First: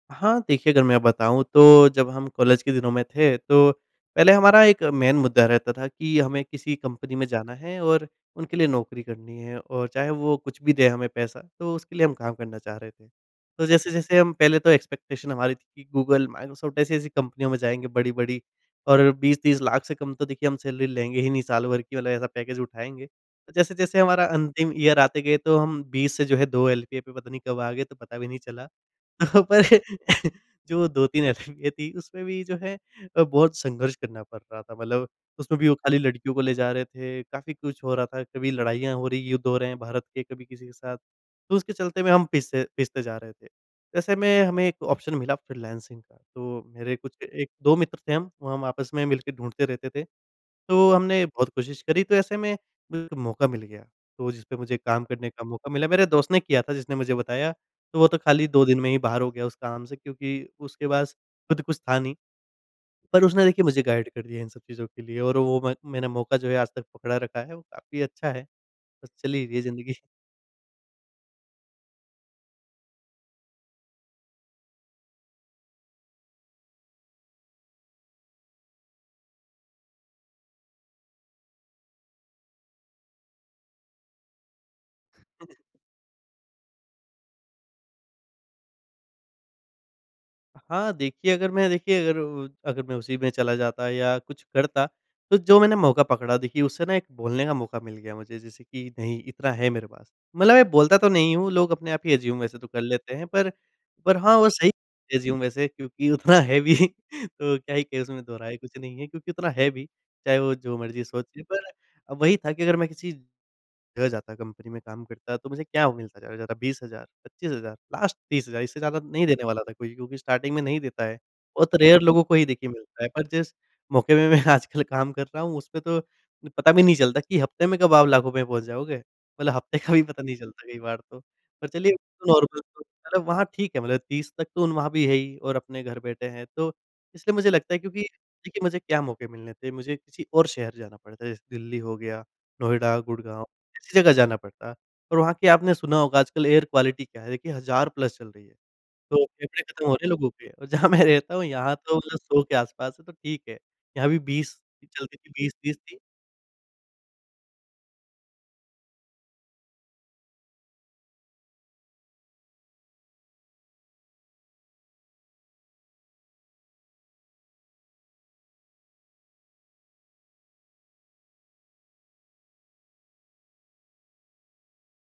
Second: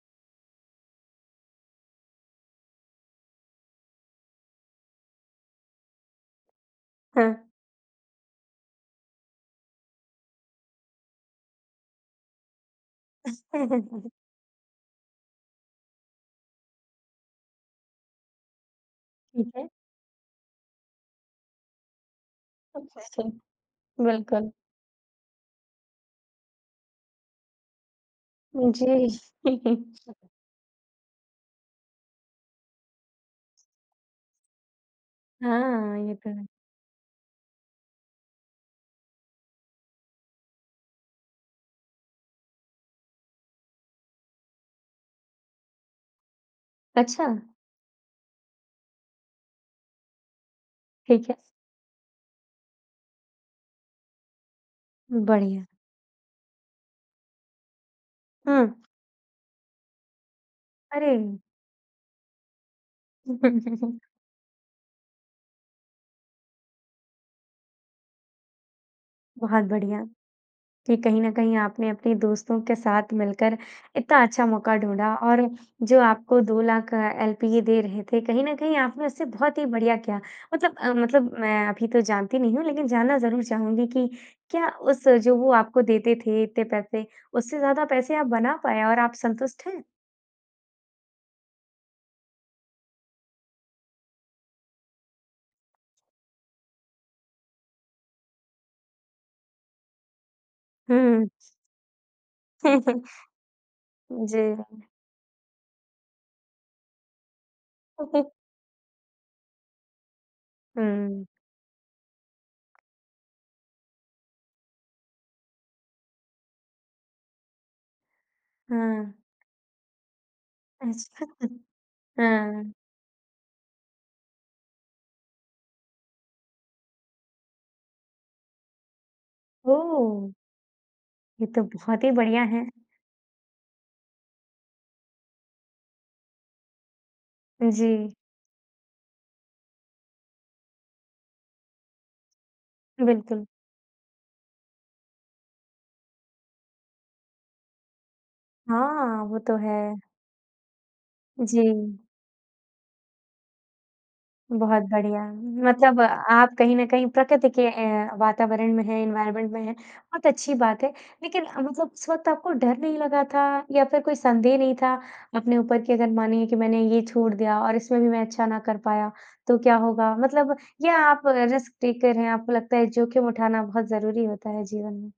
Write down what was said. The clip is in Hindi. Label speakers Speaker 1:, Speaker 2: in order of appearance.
Speaker 1: हाँ, देखिए अगर मैं बताऊँ तो जब हम कॉलेज के दिनों में थे तो पहले हमारा एक मेन मुद्दा रहता था कि हमें किसी कंपनी में
Speaker 2: हाँ।
Speaker 1: जाना है और उनके लिए नौकरी करनी है और चाहे वो कुछ भी दे हमें पैसा तो उसके लिए हम काम करना चाह रहे थे। तो जैस-जैसे हम पहले तो एक्सपेक्टेशन हमारी थी कि गूगल, माइक्रोसॉफ्ट ऐसी-ऐसी कंपनियों में जाएँगे बड़ी-बड़ी और बीस
Speaker 2: ठीक
Speaker 1: तीस
Speaker 2: है।
Speaker 1: लाख से कम तो देखिए हम सैलरी लेंगे ही नहीं साल भर की वाला ऐसा पैकेज
Speaker 2: अच्छा
Speaker 1: उठाएँगे।
Speaker 2: छा
Speaker 1: जैसे-जैसे हमारा
Speaker 2: बिल्कुल।
Speaker 1: अंतिम ईयर आते गए तो हम 20 से जो है 2 एलपीए पे पता नहीं कब आ गए, तो पता भी नहीं चला।
Speaker 2: उ, जी।
Speaker 1: तो पर जो वो 2-3 एलपीए थी उसमें भी जो है अ, बहुत संघर्ष करना पड़ रहा था मतलब उसमें भी वो खाली
Speaker 2: हाँ, ये तो
Speaker 1: लड़कियों को
Speaker 2: है।
Speaker 1: ले जा रहे थे। काफ़ी कुछ हो रहा था, कभी लड़ाइयाँ हो रही हैं, युद्ध हो रहे हैं भारत के कभी किसी के साथ, तो उसके चलते हुए हम पिस पिसते जा रहे थे। तो ऐसे में हमें एक ऑप्शन मिला फ्रीलांसिंग का तो मेरे कुछ
Speaker 2: अच्छा।
Speaker 1: 1-2 मित्र थे हम, वो हम आपस में मिलके ढूँढते रहते थे, तो हमने
Speaker 2: ठीक है।
Speaker 1: बहुत कोशिश करी तो ऐसे में [unintelligible] मौका मिल गया, तो जिसपे मुझे काम करने का
Speaker 2: बढ़िया।
Speaker 1: मौका मिला। मेरे दोस्त ने किया था जिसने मुझे बताया तो वो तो खाली 2 दिन
Speaker 2: हुँ।
Speaker 1: में ही बाहर हो गया उस काम से क्योंकि उसके पास
Speaker 2: अरे!
Speaker 1: खुद कुछ था नहीं है पर उसने देखिए मुझे गाइड कर दिया है इन सब चीज़ों के लिए और वो म मैंने मौका जो है आज तक पकड़ा रखा है, वो काफ़ी अच्छा है। चलिए ये
Speaker 2: बहुत
Speaker 1: ज़िंदगी
Speaker 2: बढ़िया, कि कहीं न कहीं आपने अपने दोस्तों के साथ मिलकर इतना अच्छा मौका ढूँढ़ा और जो आपको 2 लाख अ, एलपीए दे रहे थे कहीं न कहीं आपने उससे बहुत ही बढ़िया किया मतलब अ, मतलब मैं अभी तो जानती नहीं हूँ, लेकिन जानना ज़रूर चाहूँगी कि क्या उस जो वो
Speaker 1: [unintelligible]
Speaker 2: आपको देते थे इतने पैसे उससे ज़्यादा पैसे आप बना पाए और आप संतुष्ट हैं?
Speaker 1: हाँ, देखिए अगर मैं देखिए अगर उ अगर मैं उसी में चला जाता या कुछ करता तो जो मैंने मौका पकड़ा देखिए उससे ना एक बोलने का मौका मिल गया मुझे जैसे कि नहीं इतना है मेरे पास। मतलब मैं बोलता तो
Speaker 2: हुँ।
Speaker 1: नहीं हूँ लोग अपने आप ही एज्यूम वैसे तो कर लेते हैं पर, पर हाँ,
Speaker 2: जी।
Speaker 1: वो सही एज्यूम वैसे क्योंकि उतना है भी तो क्या है कि उसमें दोहराए कुछ नहीं है क्योंकि उतना है भी, चाहे वो जो मर्जी
Speaker 2: हुँ।
Speaker 1: सोचें पर अब वही था कि अगर मैं किसी ग जाता है कंपनी में काम करता है तो मुझे क्या मिलता ज़्यादा-ज़्यादा 20 हज़ार, 25 हज़ार लास्ट 30 हज़ार इससे ज़्यादा
Speaker 2: हुँ।
Speaker 1: नहीं देने वाला था कोई क्योंकि स्टार्टिंग में नहीं देता है,
Speaker 2: अच्छा,
Speaker 1: बहुत रेयर लोगों को ही देखिए
Speaker 2: हाँ।
Speaker 1: मिलता है। पर जिस मौके मैं आजकल काम कर रहा हूँ, उसमें तो पता भी नहीं चलता कि हफ्ते में कब आप लाखों में पहुँच जाओगे। मतलब हफ्ते का भी पता
Speaker 2: ओह।
Speaker 1: नहीं चलता कई बार तो,
Speaker 2: ये तो
Speaker 1: पर चलिए
Speaker 2: बहुत ही बढ़िया
Speaker 1: नॉर्मल
Speaker 2: है।
Speaker 1: तो होता ना वहाँ ठीक है, मतलब 30 तक तो वहाँ भी है ही और अपने घर बैठे हैं। तो इसलिए मुझे
Speaker 2: हुँ,
Speaker 1: लगता है क्योंकि
Speaker 2: जी।
Speaker 1: देखिए मुझे क्या मौके मिलने थे मुझे किसी और शहर जाना पड़ता, जैसे दिल्ली हो गया नोएडा, गुड़गाँव
Speaker 2: बिल्कुल।
Speaker 1: ऐसी जगह जाना पड़ता। और वहाँ की आपने सुना होगा आजकल एयर क्वालिटी क्या है? देखिए हज़ार प्लस चल रही है,
Speaker 2: हाँ,
Speaker 1: तो
Speaker 2: वो तो
Speaker 1: फेफ़ड़े खत्म हो
Speaker 2: है।
Speaker 1: रहे हैं लोगों के जहाँ मैं रहता हूँ यहाँ
Speaker 2: जी।
Speaker 1: तो 100 के आस-पास है तो ठीक है। यहाँ भी 20
Speaker 2: बहुत
Speaker 1: चलती
Speaker 2: बढ़िया
Speaker 1: थी 20-30 थी।
Speaker 2: मतलब अ, आप कहीं न कहीं प्रकृति के ए वातावरण में हैं, एनवायरनमेंट में हैं, बहुत अच्छी बात है। लेकिन मतलब उस वक़्त आपको डर नहीं लगा था या फिर कोई संदेह नहीं था अपने ऊपर कि अगर मानिए कि मैंने ये छोड़ दिया और इसमें भी मैं अच्छा ना कर पाया, तो क्या होगा? मतलब या आप रिस्क टेकर हैं, आपको लगता है जोख़िम उठाना बहुत ज़रूरी होता है जीवन में?